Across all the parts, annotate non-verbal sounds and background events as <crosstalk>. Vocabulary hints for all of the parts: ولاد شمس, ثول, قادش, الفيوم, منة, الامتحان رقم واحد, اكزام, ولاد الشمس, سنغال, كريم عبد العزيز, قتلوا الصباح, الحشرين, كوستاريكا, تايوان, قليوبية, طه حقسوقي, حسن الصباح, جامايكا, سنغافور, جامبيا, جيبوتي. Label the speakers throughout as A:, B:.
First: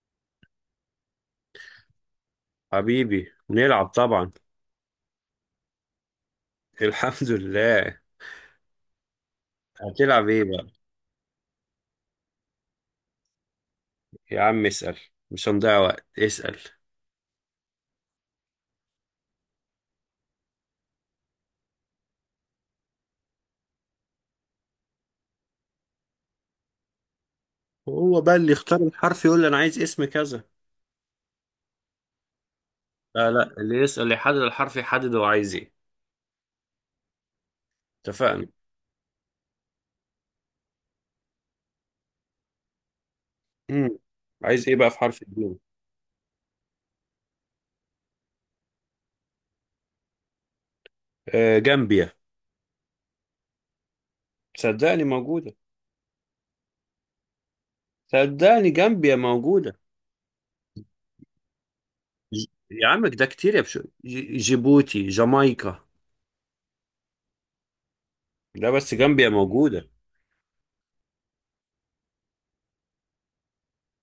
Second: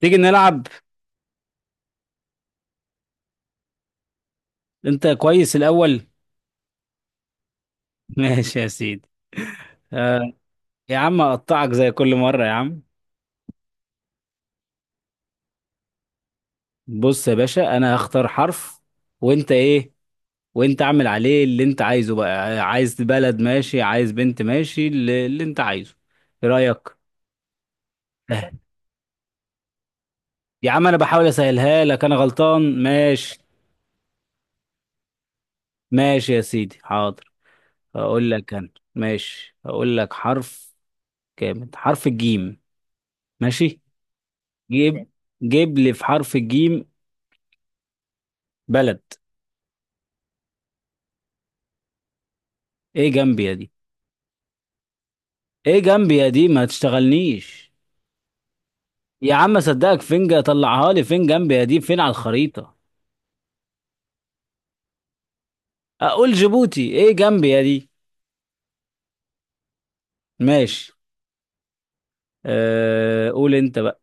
A: تيجي نلعب.
B: حبيبي نلعب طبعا.
A: انت كويس الاول؟
B: <laughs> الحمد لله.
A: <laughs> ماشي يا سيدي.
B: هتلعب
A: آه
B: ايه بقى؟
A: يا عم اقطعك زي كل مره يا عم.
B: يا عم اسأل. مش هنضيع وقت، اسأل.
A: بص يا باشا، انا هختار حرف، وانت ايه؟ وانت اعمل عليه اللي انت عايزه بقى. عايز بلد ماشي، عايز بنت ماشي، اللي انت عايزه. ايه رايك؟
B: هو بقى اللي
A: سهل.
B: يختار الحرف يقول لي انا عايز اسم كذا.
A: يا عم انا بحاول اسهلها لك، انا غلطان؟
B: لا
A: ماشي.
B: لا، اللي يسأل يحدد الحرف، يحدد هو عايز ايه.
A: ماشي يا سيدي، حاضر. هقول
B: اتفقنا.
A: لك انا. ماشي، هقول لك حرف، كامل حرف الجيم. ماشي.
B: امم عايز ايه بقى في
A: جيب،
B: حرف الجيم؟
A: جيب لي في حرف الجيم بلد.
B: آه، جامبيا.
A: ايه جنبي يا دي؟
B: صدقني موجودة.
A: ايه جنبي يا دي؟ ما تشتغلنيش.
B: صدقني جامبيا
A: يا عم
B: موجودة.
A: صدقك فين، طلعها لي فين جنبي يا دي، فين على
B: ج...
A: الخريطة؟
B: يا عم ده كتير يا بشو. جيبوتي، جامايكا.
A: اقول جيبوتي ايه جنبي يا دي.
B: ده بس، جامبيا موجودة.
A: ماشي. أه قول انت بقى.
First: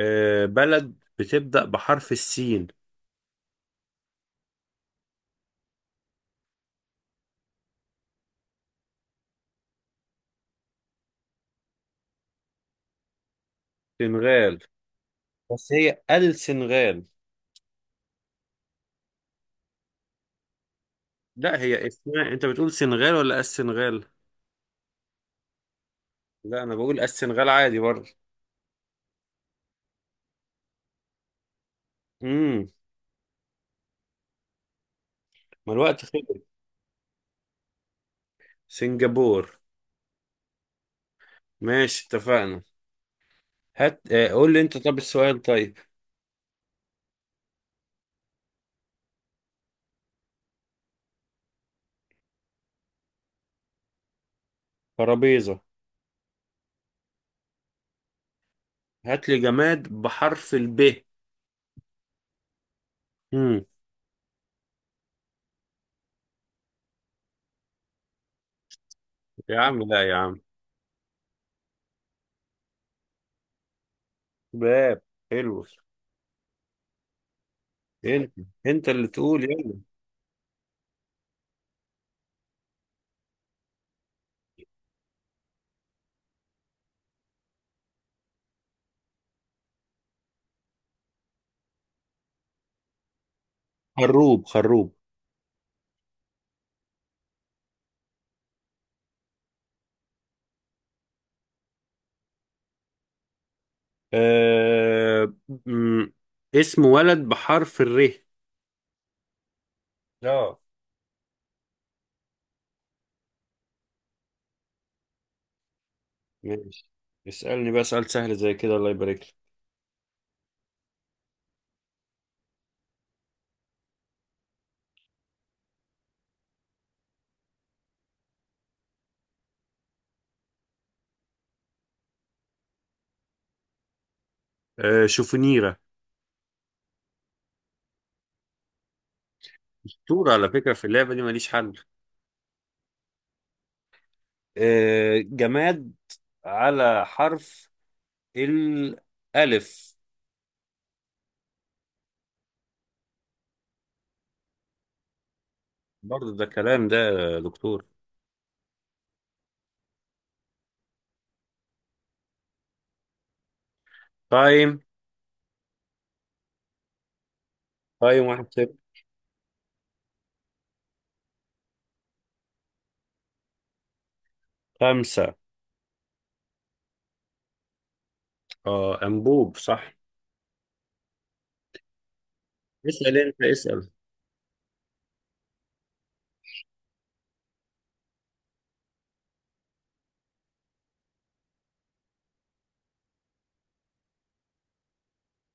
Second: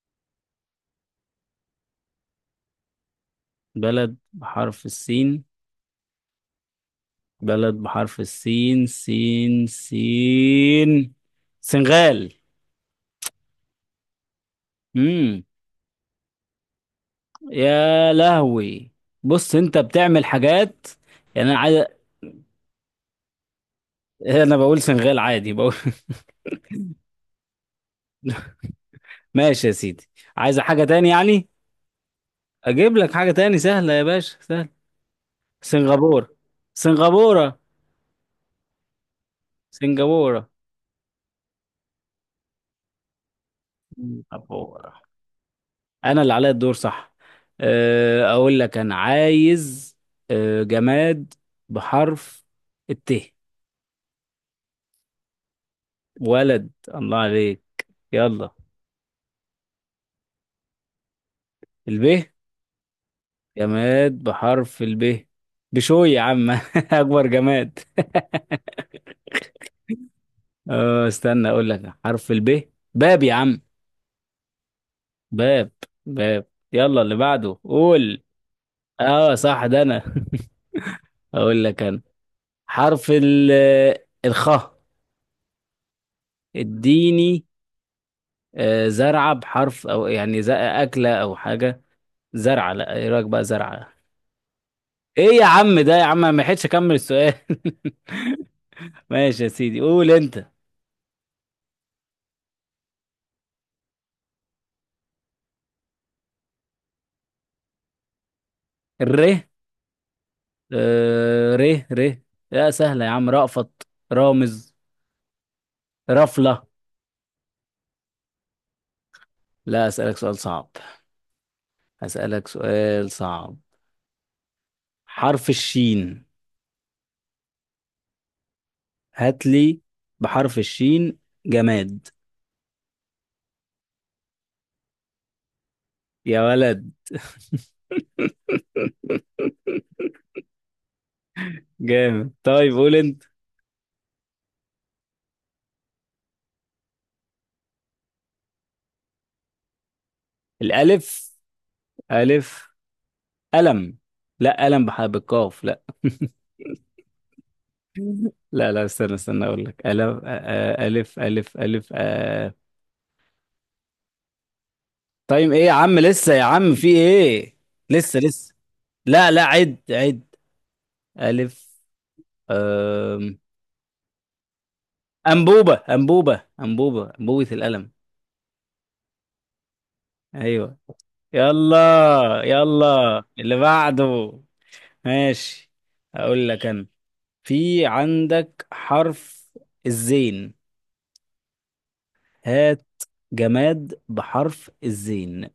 B: آه، بلد بتبدأ بحرف السين.
A: بلد بحرف السين، بلد بحرف السين، سين سين. سنغال.
B: سنغال.
A: امم
B: بس هي السنغال.
A: يا لهوي. بص انت بتعمل حاجات. يعني انا
B: لا،
A: عايز،
B: هي اسمها انت بتقول سنغال ولا السنغال؟
A: انا بقول سنغال عادي، بقول.
B: لا، انا بقول السنغال عادي برضه.
A: <laughs> ماشي يا سيدي. عايز حاجة تاني يعني؟
B: امم
A: اجيب لك حاجة تاني سهلة يا باشا، سهل.
B: ما الوقت
A: سنغافورة.
B: خلص.
A: سنغافورة.
B: سنغافور.
A: سنغافورة.
B: ماشي، اتفقنا. هات. قول لي انت،
A: سنغافورة.
B: طب السؤال طيب.
A: انا اللي عليا الدور، صح؟ اقول لك انا عايز جماد بحرف الت.
B: ترابيزة.
A: ولد، الله عليك. يلا.
B: هات لي جماد بحرف الب.
A: الب.
B: امم
A: جماد بحرف الب. بشوي يا عم، <laughs> اكبر جماد.
B: يا عم لا، يا عم.
A: أه استنى، اقول لك حرف الب، باب يا عم.
B: باب. حلو.
A: باب. باب. يلا، اللي بعده قول.
B: انت انت اللي
A: اه
B: تقول
A: صح،
B: يلا.
A: ده انا. <laughs> اقول لك انا. حرف ال، الخاء. اديني. زرعة بحرف او، يعني اكلة او حاجة، زرعة. لا، ايه رأيك بقى، زرعة.
B: خروب، خروب.
A: ايه يا عم ده يا عم، أنا ما لحقتش اكمل السؤال. <laughs> ماشي يا سيدي، قول انت.
B: آه... مم. اسم ولد بحرف الر.
A: الر.
B: اه.
A: ر. ر. لا سهلة يا عم، رأفت، رامز، رفلة.
B: ماشي. اسألني بقى سؤال سهل زي كده، الله يبارك لك.
A: لا، اسألك سؤال صعب، اسألك سؤال صعب. حرف الشين، هات لي بحرف الشين جماد.
B: آه، شوفونيرة.
A: يا ولد. <laughs>
B: شطور على فكرة في اللعبة دي، ماليش حل.
A: جامد، طيب قول انت.
B: آه جماد على حرف الألف.
A: الالف. الف. قلم. لا قلم بالقاف، لا.
B: برضه
A: <laughs>
B: ده كلام ده يا دكتور؟
A: لا لا، استنى استنى، اقول لك الف، الف الف الف
B: تايم!
A: طيب ايه يا عم، لسه يا عم في ايه، لسه
B: تايم واحد
A: لسه.
B: صفر.
A: لا لا، عد عد. الف. آم.
B: خمسة.
A: انبوبه انبوبه انبوبه انبوبه القلم.
B: اه، أنبوب صح.
A: ايوه. يلا.
B: اسأل
A: يلا
B: أنت،
A: اللي
B: اسأل.
A: بعده. ماشي، اقول لك انا. في عندك حرف الزين، هات جماد بحرف الزين.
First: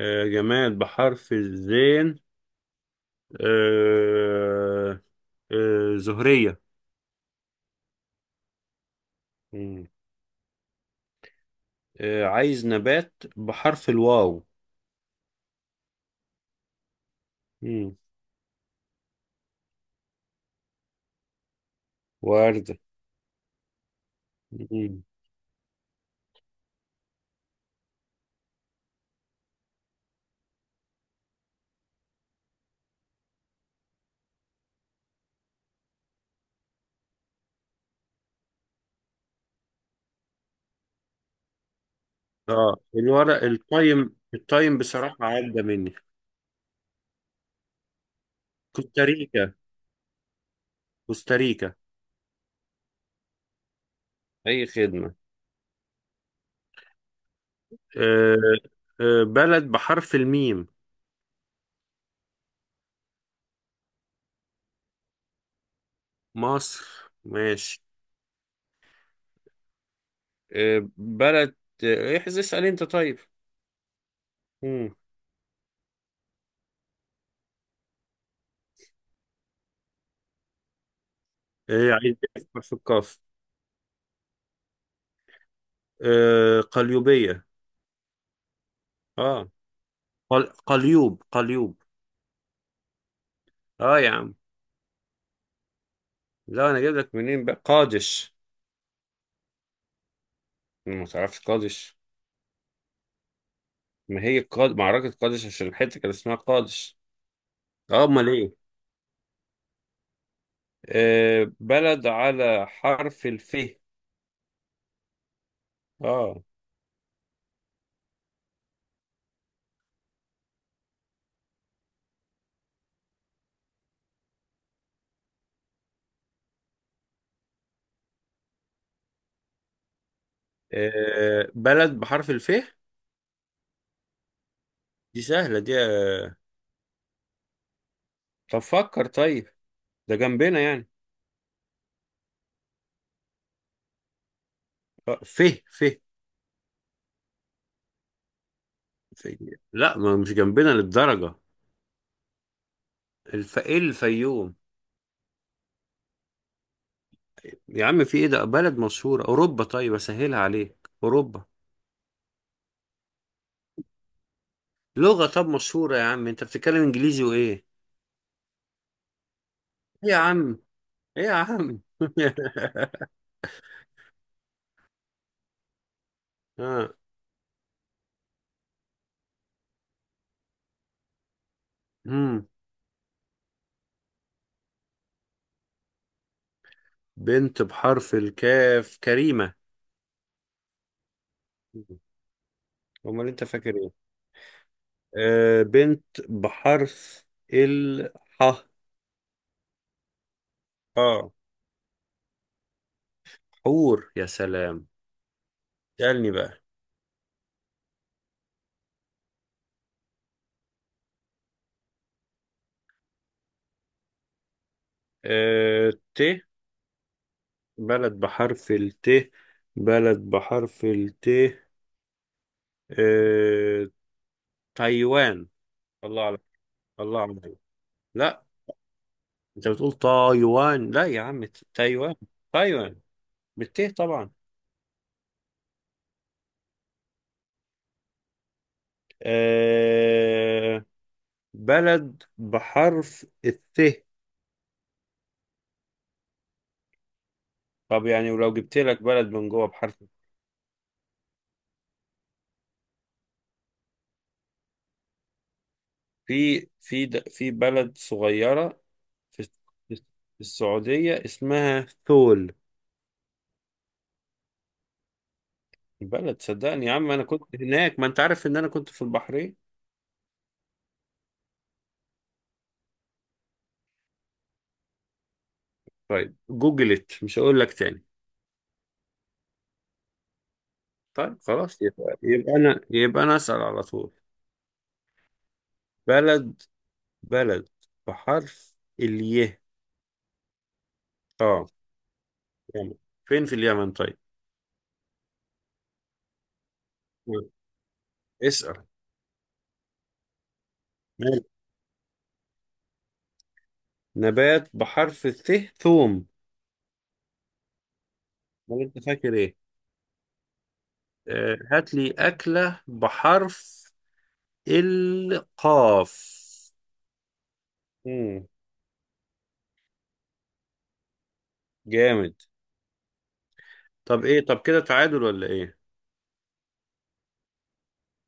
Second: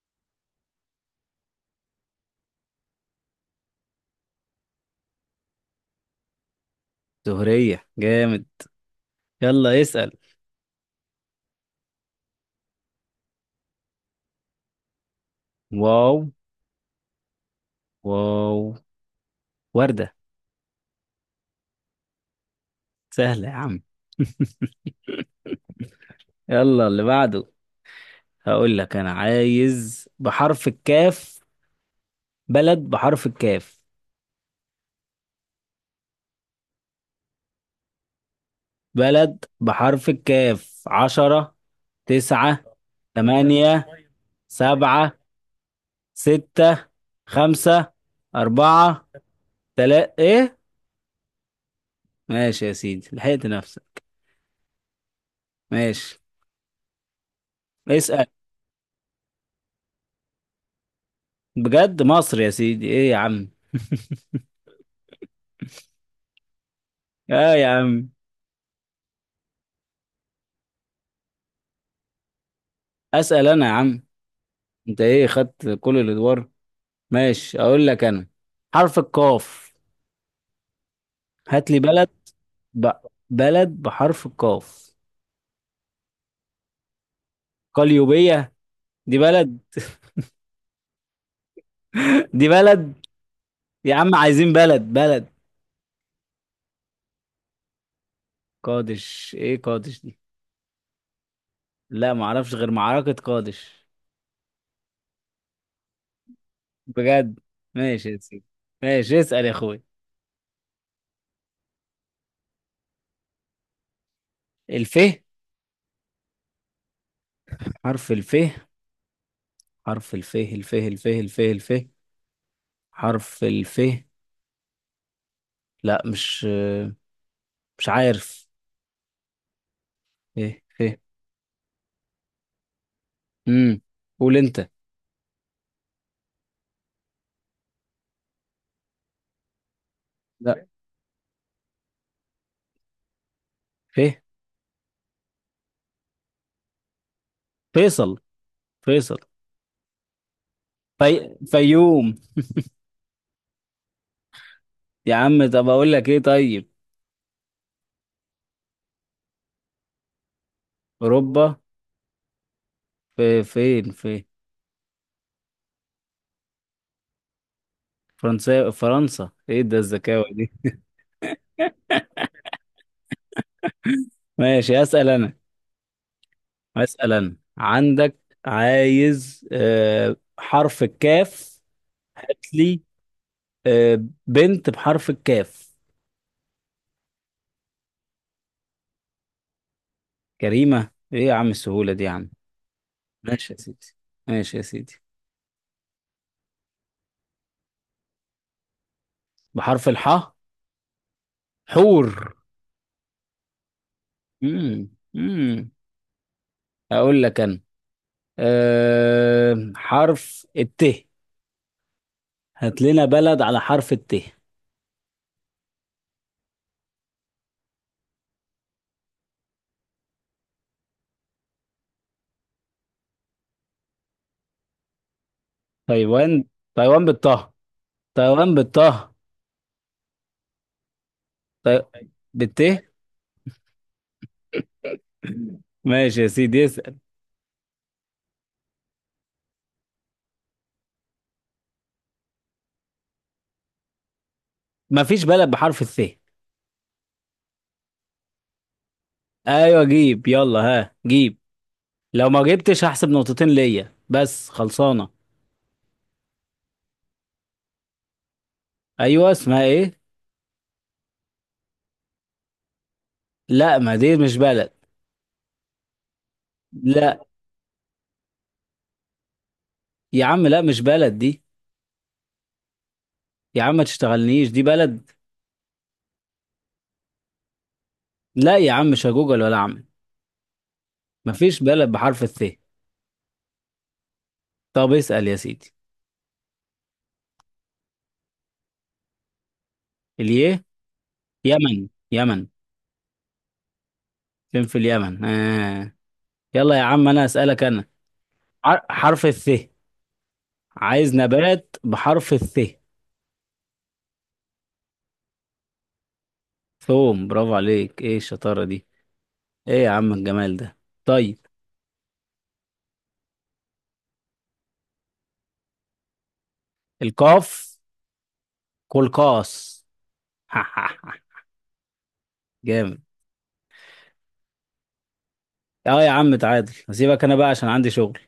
B: آه جماد بحرف الزين. آه. آه، زهرية.
A: زهرية جامد. يلا
B: مم.
A: اسأل.
B: آه، عايز نبات بحرف الواو.
A: واو.
B: مم.
A: واو. وردة.
B: وردة.
A: سهلة يا عم. <laughs> يلا اللي بعده. هقول لك انا عايز بحرف الكاف، بلد بحرف الكاف، بلد بحرف الكاف. عشرة، تسعة،
B: اه الورق،
A: تمانية،
B: التايم التايم بصراحة
A: سبعة،
B: عدى مني.
A: ستة، خمسة، أربعة،
B: كوستاريكا.
A: تلاتة. إيه؟
B: كوستاريكا.
A: ماشي يا سيدي، لحقت نفسك.
B: أي خدمة.
A: ماشي. اسأل.
B: آه. آه، بلد بحرف الميم.
A: بجد؟ مصر يا سيدي، ايه يا عم.
B: مصر،
A: <laughs> اه يا
B: ماشي.
A: عم.
B: آه، بلد. احذف، اسأل أنت طيب.
A: اسأل انا يا عم،
B: مم.
A: انت ايه خدت كل الادوار. ماشي، اقول لك انا. حرف القاف، هات لي
B: آه،
A: بلد.
B: عايز أفكر في
A: ب...
B: الكاف.
A: بلد بحرف القاف.
B: آه، قليوبية.
A: قليوبية؟ دي
B: اه.
A: بلد؟
B: قليوب، قليوب.
A: دي بلد؟ يا
B: اه يا
A: عم
B: عم.
A: عايزين بلد بلد.
B: لا، أنا جايب لك منين بقى قادش.
A: قادش، ايه قادش دي؟
B: ما تعرفش قادش؟
A: لا معرفش غير معركة قادش.
B: ما هي معركة قادش عشان الحتة كان اسمها قادش.
A: بجد؟
B: اه،
A: ماشي يا
B: امال
A: سيدي.
B: ايه.
A: ماشي اسأل يا اخوي.
B: آه، بلد على حرف الف.
A: الف.
B: اه.
A: حرف الف، حرف الف، الف الف الف الف. حرف الف. لا مش، مش عارف. ف. ف.
B: آه، بلد بحرف الف.
A: امم قول انت.
B: دي سهلة دي. آه، طب فكر، طيب. ده جنبنا
A: لا،
B: يعني.
A: ف.
B: آه، ف. ف.
A: فيصل. فيصل.
B: ف- لا، ما مش جنبنا للدرجة.
A: فيوم.
B: الف، ايه، الفيوم.
A: يا عم طب اقول لك ايه طيب.
B: يا عم في ايه، ده بلد مشهورة، اوروبا، طيب اسهلها عليك،
A: اوروبا.
B: اوروبا.
A: في فين في؟
B: لغة طب مشهورة يا عم، انت بتتكلم انجليزي وايه.
A: فرنسا، فرنسا. ايه ده
B: ايه يا
A: الذكاوة دي؟
B: عم. ايه يا عم. <laughs>
A: ماشي، اسال انا.
B: اه.
A: اسال انا، عندك، عايز حرف الكاف، هات
B: مم.
A: لي بنت بحرف الكاف.
B: بنت بحرف الكاف، كريمة.
A: جريمة؟ ايه يا عم السهولة دي يا عم.
B: امال انت
A: ماشي يا
B: فاكر
A: سيدي،
B: ايه.
A: ماشي يا سيدي.
B: آه، بنت بحرف الح.
A: بحرف الحاء.
B: اه.
A: حور.
B: حور، يا سلام.
A: امم امم.
B: اسألني بقى.
A: اقول لك انا. أه حرف الت، هات لنا بلد على حرف الت.
B: آه، ت. بلد بحرف الت. بلد بحرف الت. آه. تايوان. الله عليك.
A: تايوان. تايوان
B: الله
A: بالطه.
B: عليك. لا،
A: تايوان بالطه.
B: انت بتقول تايوان، لا يا عم،
A: تاي...
B: تايوان.
A: بالت.
B: تايوان، بالت طبعا.
A: ماشي يا سيدي، اسأل.
B: آه، بلد بحرف الث.
A: مفيش بلد بحرف الث.
B: طب يعني ولو جبت لك بلد من جوه
A: ايوه
B: بحرف.
A: جيب، يلا ها جيب. لو ما جبتش هحسب نقطتين ليا، بس خلصانة.
B: في بلد صغيرة.
A: ايوه
B: في.
A: اسمها ايه؟
B: في السعودية، اسمها ثول.
A: لا ما دي مش بلد.
B: البلد صدقني يا عم، أنا
A: لا
B: كنت هناك، ما أنت عارف إن أنا كنت في البحرين.
A: يا عم، لا مش بلد دي. يا عم ما تشتغلنيش، دي بلد؟
B: طيب جوجلت، مش هقول لك تاني.
A: لا يا عم، مش هجوجل ولا اعمل.
B: طيب
A: مفيش
B: خلاص،
A: بلد
B: يبقى
A: بحرف الث.
B: يبقى أنا يبقى أنا أسأل على طول.
A: طب اسأل يا سيدي.
B: بلد بلد بحرف الياء.
A: اليه.
B: آه.
A: يمن، يمن.
B: يمن. فين في اليمن؟ طيب.
A: فين في اليمن يلا يا عم، انا
B: مم.
A: اسألك انا.
B: اسأل.
A: حرف الث، عايز
B: مال.
A: نبات بحرف الث.
B: نبات بحرف الث. ثوم.
A: ثوم، برافو عليك، ايه الشطارة
B: ولا
A: دي؟
B: أنت فاكر إيه.
A: ايه يا عم الجمال ده. طيب.
B: آه، هات لي أكلة بحرف القاف.
A: القاف.
B: مم.
A: كلكاس. <laughs>
B: جامد.
A: جامد.
B: طب ايه، طب كده تعادل ولا ايه.
A: اه يا عم تعادل، هسيبك انا بقى عشان عندي شغل.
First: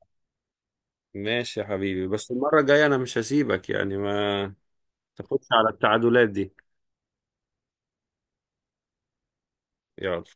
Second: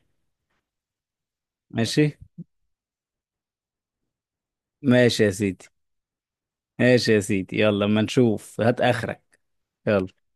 B: ماشي يا حبيبي،
A: ماشي.
B: بس المرة الجاية انا مش هسيبك، يعني ما
A: ماشي يا
B: تاخدش
A: سيدي،
B: على التعادلات دي.
A: ماشي يا سيدي. يلا اما نشوف، هات اخرك. يلا.
B: يلا.